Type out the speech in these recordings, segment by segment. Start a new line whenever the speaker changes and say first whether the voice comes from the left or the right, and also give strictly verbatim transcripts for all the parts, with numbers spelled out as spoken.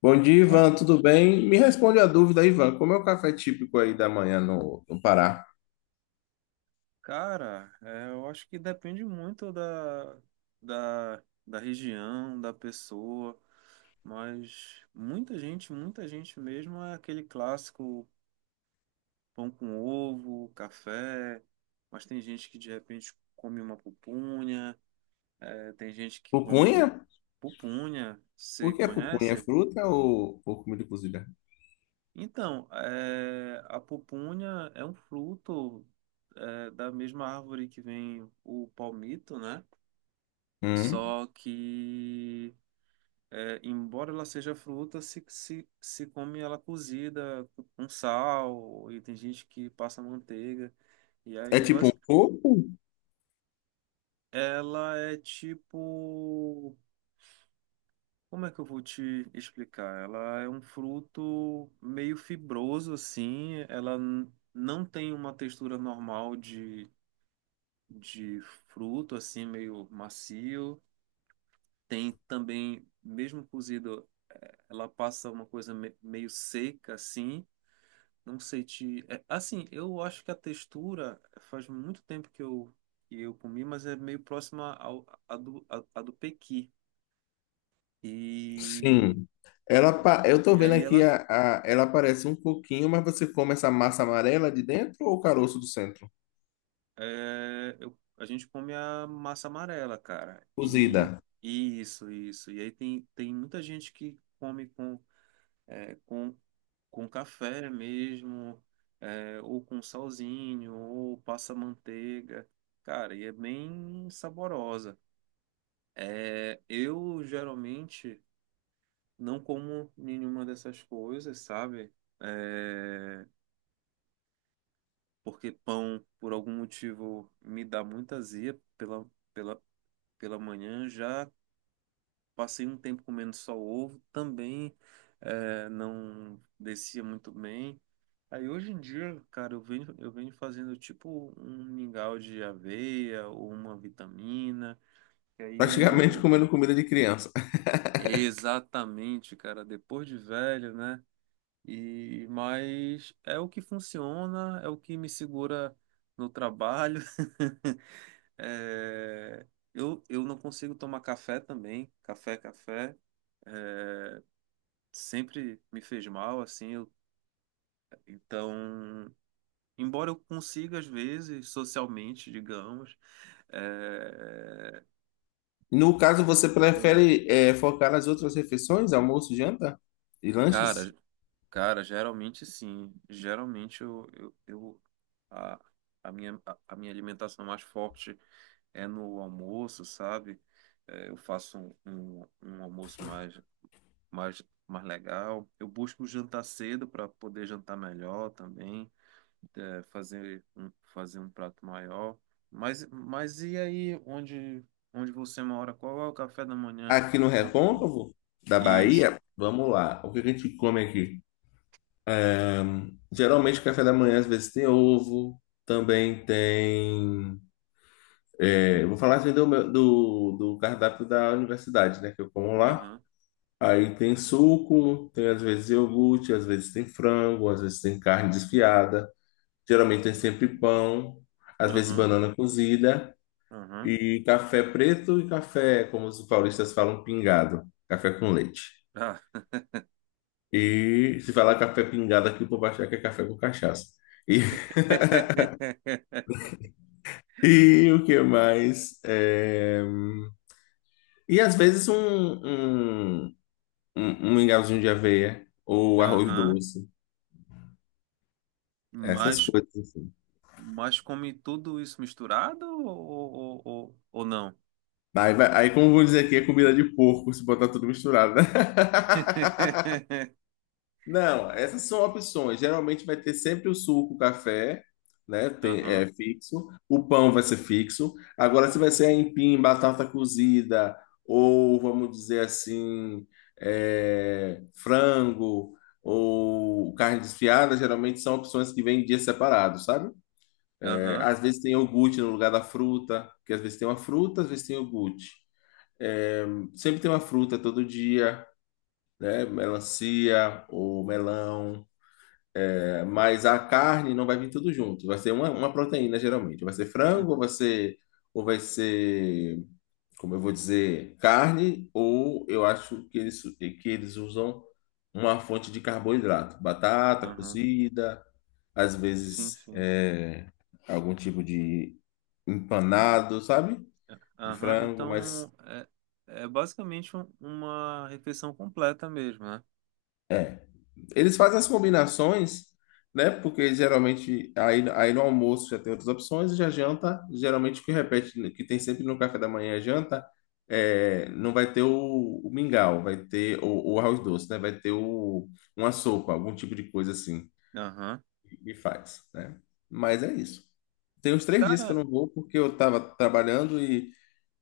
left: Bom dia,
right: Ah,
left: Ivan, tudo bem? Me responde a dúvida, Ivan, como é o café típico aí da manhã no, no Pará?
right: cara, é, eu acho que depende muito da, da, da região, da pessoa, mas muita gente, muita gente mesmo é aquele clássico pão com ovo, café, mas tem gente que de repente come uma pupunha, é, tem gente que
left: Pupunha?
right: come pupunha,
left: O
right: você
left: que é pupunha? É
right: conhece?
left: fruta ou, ou comida cozida?
right: Então, é, a pupunha é um fruto, é da mesma árvore que vem o palmito, né?
left: Hum?
right: Só que, é, embora ela seja fruta, se, se, se come ela cozida com sal, e tem gente que passa manteiga. E
left: É
right: aí,
left: tipo um
right: basic-
left: coco?
right: ela é tipo. Como é que eu vou te explicar? Ela é um fruto meio fibroso, assim. Ela n- não tem uma textura normal de, de fruto, assim, meio macio. Tem também, mesmo cozido. Ela passa uma coisa me- meio seca, assim. Não sei te. É, assim, eu acho que a textura faz muito tempo que eu, que eu comi, mas é meio próxima ao, a do, a, a do pequi. E,
left: Sim. Ela, pa- eu tô
right: e
left: vendo
right: aí
left: aqui,
right: ela.
left: a, a- ela parece um coquinho, mas você come essa massa amarela de dentro ou o caroço do centro?
right: É, eu- a gente come a massa amarela, cara. E
left: Cozida.
right: isso, isso. E aí tem, tem muita gente que come com. é, com, com café mesmo, é, ou com salzinho, ou passa manteiga. Cara, e é bem saborosa. É, eu geralmente não como nenhuma dessas coisas, sabe? É, porque pão, por algum motivo, me dá muita azia pela, pela, pela manhã. Já passei um tempo comendo só ovo, também é, não descia muito bem. Aí hoje em dia, cara, eu venho, eu venho fazendo tipo um mingau de aveia ou uma vitamina. E aí,
left: Praticamente
right: meu.
left: comendo comida de criança.
right: Exatamente, cara, depois de velho, né? E mas é o que funciona, é o que me segura no trabalho. É, Eu, eu não consigo tomar café também. Café, café sempre me fez mal, assim. eu- Então embora eu consiga, às vezes, socialmente, digamos, é,
left: No caso, você
right: eu-
left: prefere eh, focar nas outras refeições, almoço, janta e
right: cara,
left: lanches?
right: cara, geralmente sim. Geralmente eu, eu, eu- a, a minha, a, a minha alimentação mais forte é no almoço, sabe? É, eu faço um, um, um almoço mais, mais, mais legal. Eu busco jantar cedo para poder jantar melhor também. É, fazer um, fazer um prato maior. Mas, mas e aí, onde, onde você mora? Qual é o café da manhã?
left: Aqui no
right: Com- com-
left: Recôncavo da
right: Isso.
left: Bahia, vamos lá. O que que a gente come aqui? Ahn, Geralmente, café da manhã, às vezes, tem ovo. Também tem. É, eu vou falar assim do, meu- do, do cardápio da universidade, né? Que eu como lá.
right: Aham.
left: Aí tem suco, tem às vezes iogurte, às vezes tem frango, às vezes tem carne desfiada. Geralmente tem sempre pão, às vezes
right: Aham.
left: banana cozida.
right: Aham.
left: E café preto e café, como os paulistas falam, pingado. Café com leite.
right: Ah.
left: E se falar café pingado aqui, o povo vai achar que é café com cachaça. E, e o que mais? É, E às vezes um, um, um, um mingauzinho de aveia ou arroz
right: Aham.
left: doce. Essas
right: Mas,
left: coisas assim.
right: mas come tudo isso misturado ou, ou, ou, ou não?
left: Aí, vai- aí como eu vou dizer aqui, é comida de porco, se botar tudo misturado, né? Não, essas são opções. Geralmente vai ter sempre o suco, o café, né? Tem, é
right: Aham.
left: fixo. O pão vai ser fixo. Agora, se vai ser aipim, batata cozida, ou vamos dizer assim, é, frango, ou carne desfiada, geralmente são opções que vêm em dias separados, sabe? É,
right: Aham.
left: às vezes tem iogurte no lugar da fruta, porque às vezes tem uma fruta, às vezes tem iogurte. É, sempre tem uma fruta todo dia, né? Melancia ou melão. Mas a carne não vai vir tudo junto. Vai ser uma, uma proteína, geralmente. Vai ser
right: Hum,
left: frango, ou vai ser, ou vai ser, como eu vou dizer, carne, ou eu acho que eles, que eles usam uma fonte de carboidrato. Batata
right: aham.
left: cozida, às
right: Sim,
left: vezes
right: sim.
left: é, algum tipo de empanado, sabe? De
right: Aham,
left: frango, mas
right: então é, é basicamente um- uma refeição completa mesmo, né?
left: é. Eles fazem as combinações, né? Porque geralmente aí, aí no almoço já tem outras opções, e já janta, geralmente o que repete, que tem sempre no café da manhã é janta, é, não vai ter o, o mingau, vai ter o, o arroz doce, né? Vai ter o, uma sopa, algum tipo de coisa assim
right: Aham.
left: que faz, né? Mas é isso. Tem uns três dias que eu
right: Cara,
left: não vou porque eu estava trabalhando e,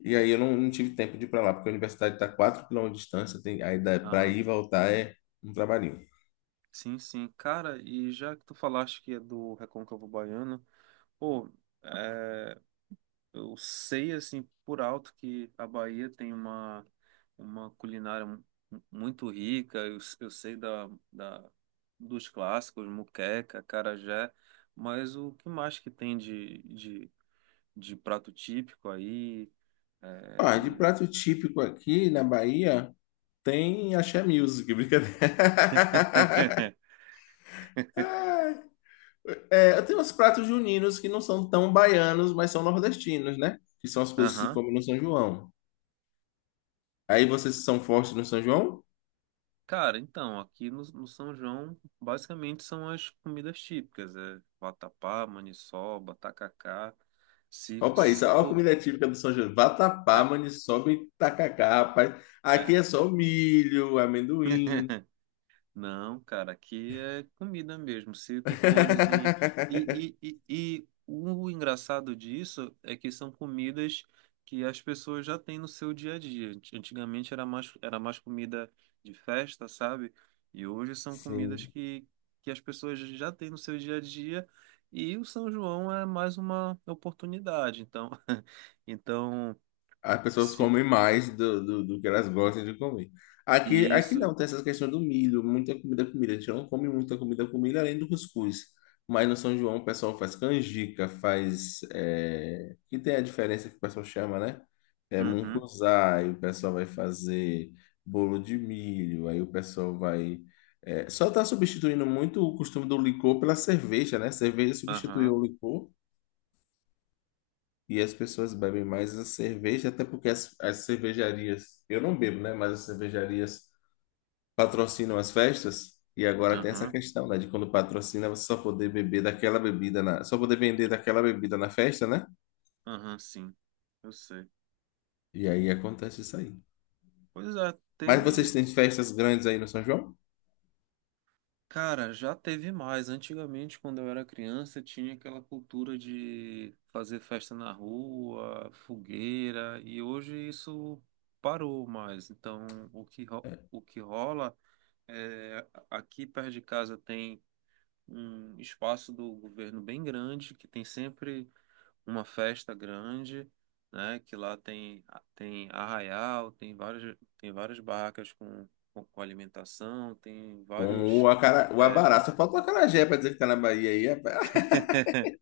left: e aí eu não, não tive tempo de ir para lá, porque a universidade está a quatro quilômetros de distância, tem, aí para ir
right: aham.
left: e voltar é um trabalhinho.
right: Sim, sim. Cara, e já que tu falaste que é do Recôncavo Baiano, pô, é, eu sei assim por alto que a Bahia tem uma, uma culinária mu- muito rica, eu, eu sei da, da, dos clássicos, muqueca, acarajé, mas o que mais que tem de, de, de prato típico aí? É,
left: Ah, de
right: o...
left: prato típico aqui na Bahia tem axé music, brincadeira. Ai, É, tem uns pratos juninos que não são tão baianos, mas são nordestinos, né? Que são as coisas que se
right: Aham.
left: comem no São João. Aí vocês são fortes no São João?
right: Cara, então, aqui no, no São João, basicamente são as comidas típicas, é vatapá, maniçoba, tacacá, se,
left: Olha o país,
right: se
left: olha a
right: for...
left: comida típica do São João.
right: É,
left: Vatapá, maniçoba e tacacá, rapaz. Aqui
right: é.
left: é só milho, amendoim.
right: Não, cara, aqui é comida mesmo. Se tu fores em. E, e, e, e o engraçado disso é que são comidas que as pessoas já têm no seu dia a dia. Ant- Antigamente era mais, era mais comida de festa, sabe? E hoje são comidas
left: Sim.
right: que, que as pessoas já têm no seu dia a dia. E o São João é mais uma oportunidade. Então, então
left: As pessoas
right: se
left: comem mais do, do, do que elas gostam de comer. Aqui, aqui
right: isso.
left: não, tem essa questão do milho, muita comida, comida. A gente não come muita comida, comida, além do cuscuz. Mas no São João o pessoal faz canjica, faz. É... Que tem a diferença que o pessoal chama, né? É
right: Uhum,
left: mungunzá, e o pessoal vai fazer bolo de milho, aí o pessoal vai. é, Só está substituindo muito o costume do licor pela cerveja, né? Cerveja
right: aham,
left: substituiu o licor. E as pessoas bebem mais a cerveja, até porque as, as cervejarias, eu não bebo, né? Mas as cervejarias patrocinam as festas. E agora tem essa
right: aham,
left: questão, né? De quando patrocina, você só poder beber daquela bebida na, só poder vender daquela bebida na festa, né?
right: aham, sim. Eu sei.
left: E aí acontece isso aí.
right: Pois é,
left: Mas vocês
right: teve.
left: têm festas grandes aí no São João?
right: Cara, já teve mais. Antigamente, quando eu era criança, tinha aquela cultura de fazer festa na rua, fogueira, e hoje isso parou mais. Então, o que, ro- o que rola é. Aqui perto de casa tem um espaço do governo bem grande, que tem sempre uma festa grande, né? Que lá tem, tem arraial, tem várias, tem várias barracas com, com, com alimentação, tem
left: Com o,
right: vários.
left: acara... o
right: É,
left: abará. Só falta o acarajé pra dizer que tá na Bahia aí. Rapaz.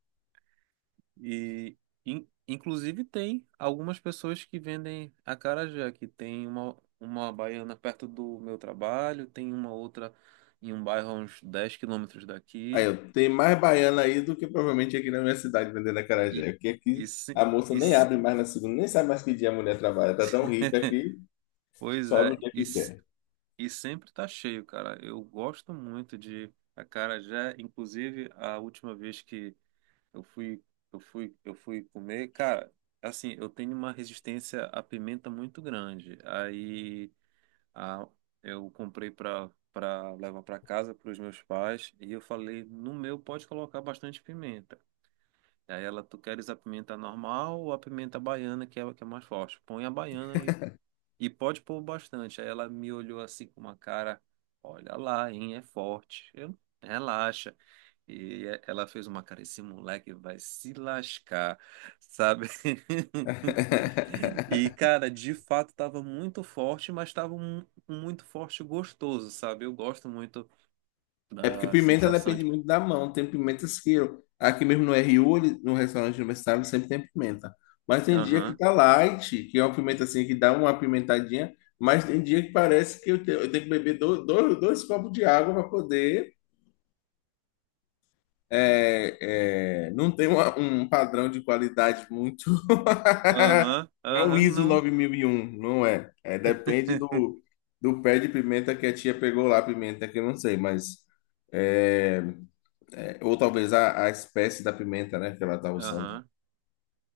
right: e in- inclusive tem algumas pessoas que vendem acarajé, que tem uma, uma baiana perto do meu trabalho, tem uma outra em um bairro a uns dez quilômetros
left: Aí,
right: daqui.
left: eu tenho mais baiana aí do que provavelmente aqui na minha cidade vendendo
right: E,
left: acarajé. Porque
right: e,
left: aqui
right: se-
left: a moça
right: e,
left: nem
right: se-
left: abre mais na segunda, nem sabe mais que dia a mulher trabalha. Tá tão rica que
right: pois
left: sobe
right: é,
left: o dia
right: e,
left: que quer.
right: E sempre tá cheio, cara. Eu gosto muito de acarajé. Inclusive, a última vez que eu fui, eu fui, eu fui comer, cara, assim, eu tenho uma resistência à pimenta muito grande. Aí a, eu comprei pra, pra levar pra casa pros meus pais e eu falei, no meu pode colocar bastante pimenta. Aí ela, tu queres a pimenta normal ou a pimenta baiana, que é a que é mais forte? Põe a baiana e pode pôr bastante. Aí ela me olhou assim com uma cara, olha lá, hein, é forte. Eu, relaxa. E é, ela fez uma cara, esse moleque vai se lascar, sabe? E, cara, de fato tava muito forte, mas tava um, um muito forte e gostoso, sabe? Eu gosto muito
left: É porque
right: da
left: pimenta
right: sensação
left: depende
right: de
left: muito da mão. Tem pimentas que eu- aqui mesmo no R U, ele- no restaurante universitário, sempre tem pimenta. Mas tem dia que
right: aham,
left: tá light, que é uma pimenta assim que dá uma apimentadinha, mas tem dia que parece que eu te- eu tenho, que beber do- do- dois, copos de água para poder. é, é, não tem uma- um padrão de qualidade muito.
right: aham,
left: Não é o
right: aham,
left: ISO
right: não,
left: nove mil e um, não é. É, depende do, do pé de pimenta que a tia pegou lá, pimenta que eu não sei, mas. é, é, ou talvez a, a espécie da pimenta, né, que ela tá usando.
right: aham,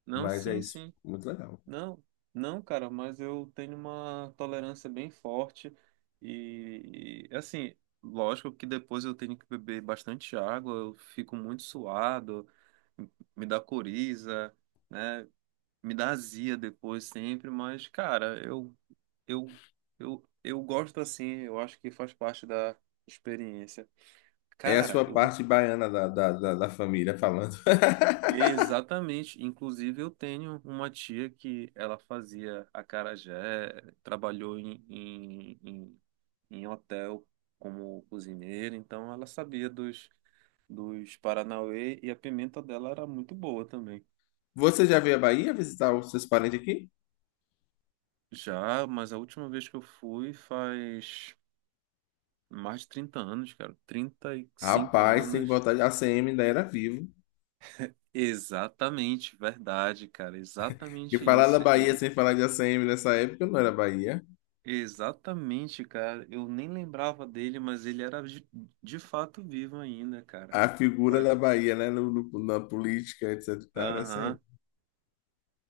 right: não,
left: Mas é
right: sim,
left: isso.
right: sim.
left: Muito legal.
right: Não, não, cara, mas eu tenho uma tolerância bem forte e, e, assim, lógico que depois eu tenho que beber bastante água, eu fico muito suado, me dá coriza, né? Me dá azia depois sempre, mas cara, eu eu eu eu gosto assim, eu acho que faz parte da experiência.
left: É a
right: Cara,
left: sua
right: eu vou
left: parte baiana da, da, da, da família falando.
right: exatamente. Inclusive, eu tenho uma tia que ela fazia acarajé, trabalhou em, em, em, em hotel como cozinheira, então ela sabia dos, dos Paranauê e a pimenta dela era muito boa também.
left: Você já veio à Bahia visitar os seus parentes aqui?
right: Já, mas a última vez que eu fui faz mais de trinta anos, cara. trinta e cinco
left: Rapaz, tem que
right: anos.
left: voltar de A C M, ainda era vivo.
right: Exatamente, verdade, cara.
left: E
right: Exatamente
left: falar da
right: isso.
left: Bahia
right: Ele
left: sem falar de a ACM nessa época não era Bahia.
right: exatamente, cara. Eu nem lembrava dele, mas ele era de, de fato vivo ainda, cara.
left: A figura
right: Fa-
left: da Bahia, né, no, no- na política, etcetera e tal, era
right: Aham.
left: A C M.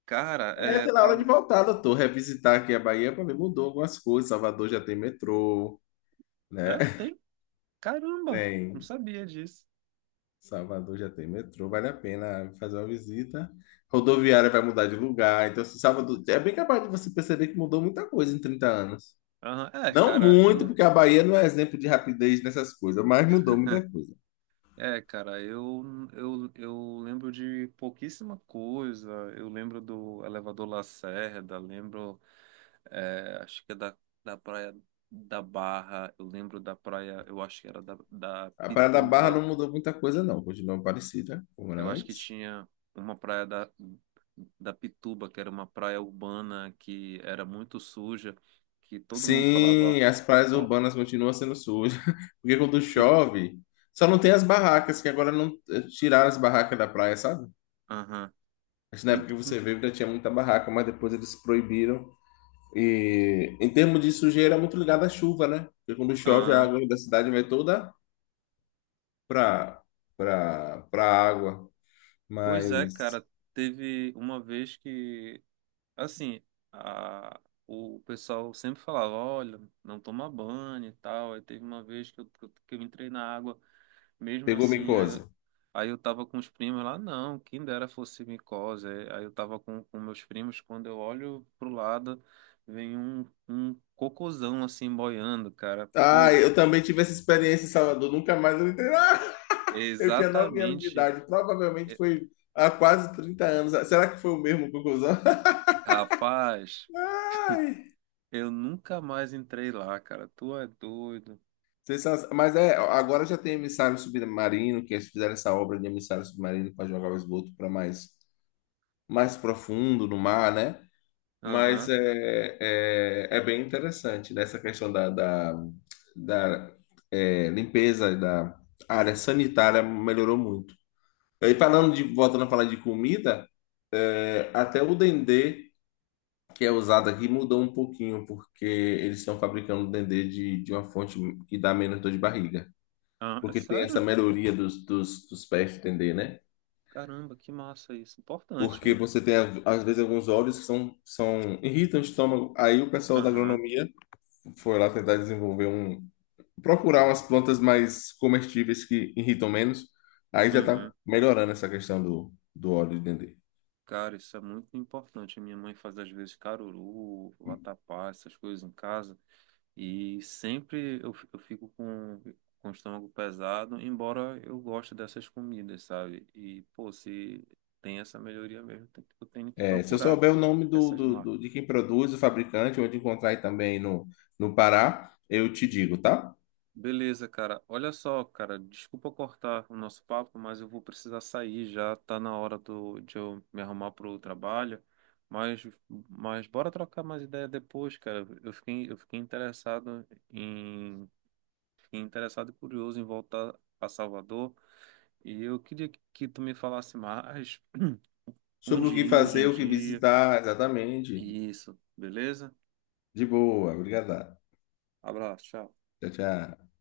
right: Cara,
left: É,
right: é,
left: tá na hora de
right: tava.
left: voltar, doutor. Revisitar aqui a Bahia para ver, mudou algumas coisas. Salvador já tem metrô, né?
right: É, tem. Caramba, não
left: Tem.
right: sabia disso.
left: Salvador já tem metrô, vale a pena fazer uma visita. Rodoviária vai mudar de lugar, então se Salvador é bem capaz de você perceber que mudou muita coisa em trinta anos.
right: Aham. É,
left: Não
right: cara,
left: muito,
right: eu.
left: porque a Bahia não é exemplo de rapidez nessas coisas, mas mudou muita coisa.
right: É, cara, eu, eu, eu lembro de pouquíssima coisa. Eu lembro do Elevador Lacerda, lembro, é, acho que é da, da Praia da Barra, eu lembro da praia, eu acho que era da, da
left: A Praia da Barra
right: Pituba.
left: não mudou muita coisa, não, continua parecida como era
right: Eu acho que
left: antes.
right: tinha uma praia da, da Pituba, que era uma praia urbana que era muito suja, que todo mundo falava,
left: Sim, as praias
right: ó,
left: urbanas continuam sendo sujas, porque quando
right: que,
left: chove, só não tem as barracas, que agora não eh, tiraram as barracas da praia, sabe?
right: aham,
left: Acho que na época
right: ent-
left: que você
right: ent-
left: veio ainda tinha muita barraca, mas depois eles proibiram. E em termos de sujeira, é muito ligado à chuva, né? Porque quando chove, a
right: aham.
left: água da cidade vai toda para para para água.
right: Pois é,
left: Mas
right: cara, teve uma vez que, assim, a, o pessoal sempre falava, olha, não toma banho e tal, aí teve uma vez que eu, que eu que eu entrei na água, mesmo
left: pegou
right: assim, aí, eu-
left: micose.
right: aí eu tava com os primos lá, não, quem dera fosse micose. Aí aí eu tava com, com meus primos, quando eu olho pro lado, vem um, um cocôzão assim boiando, cara.
left: Ah,
right: Pô,
left: eu também tive essa experiência em Salvador, nunca mais eu entrei. Ah, eu tinha nove anos de
right: exatamente.
left: idade, provavelmente
right: É-
left: foi há quase trinta anos. Será que foi o mesmo conclusão?
right: Rapaz, eu nunca mais entrei lá, cara. Tu é doido.
left: Vocês são- Mas é, agora já tem emissário submarino, que eles fizeram essa obra de emissário submarino para jogar o esgoto para mais, mais, profundo no mar, né? Mas
right: Aham.
left: é, é, é bem interessante nessa questão da, da, da é, limpeza, da área sanitária melhorou muito. E falando de, voltando a falar de comida, é, até o dendê que é usado aqui mudou um pouquinho, porque eles estão fabricando dendê de, de uma fonte que dá menos dor de barriga.
right: Ah, é
left: Porque tem essa
right: sério?
left: melhoria dos, dos, dos pés de dendê, né?
right: Caramba, que massa isso. Importante,
left: Porque
right: viu?
left: você tem, às vezes, alguns óleos que são, são, irritam o estômago. Aí o pessoal da
right: Aham.
left: agronomia foi lá tentar desenvolver um, procurar umas plantas mais comestíveis que irritam menos. Aí já tá
right: Uhum.
left: melhorando essa questão do, do óleo de dendê.
right: Cara, isso é muito importante. A minha mãe faz às vezes caruru, vatapá, essas coisas em casa. E sempre eu, fi- eu fico com, com o estômago pesado, embora eu goste dessas comidas, sabe? E, pô, se tem essa melhoria mesmo, tem- eu tenho que
left: É, se eu
right: procurar
left: souber o nome do,
right: essas
left: do- do-
right: marcas.
left: de quem produz, o fabricante, onde encontrar aí também no, no Pará, eu te digo, tá?
right: Beleza, cara. Olha só, cara, desculpa cortar o nosso papo, mas eu vou precisar sair já, tá na hora do, de eu me arrumar pro trabalho. Mas, mas bora trocar mais ideia depois, cara. Eu fiquei, eu fiquei interessado em, fiquei interessado e curioso em voltar a Salvador. E eu queria que que tu me falasse mais
left: Sobre o
right: onde
left: que
right: ir hoje
left: fazer,
right: em
left: o que
right: dia.
left: visitar, exatamente.
right: Isso, beleza?
left: De boa, obrigado.
right: Abraço, tchau.
left: Tchau, tchau.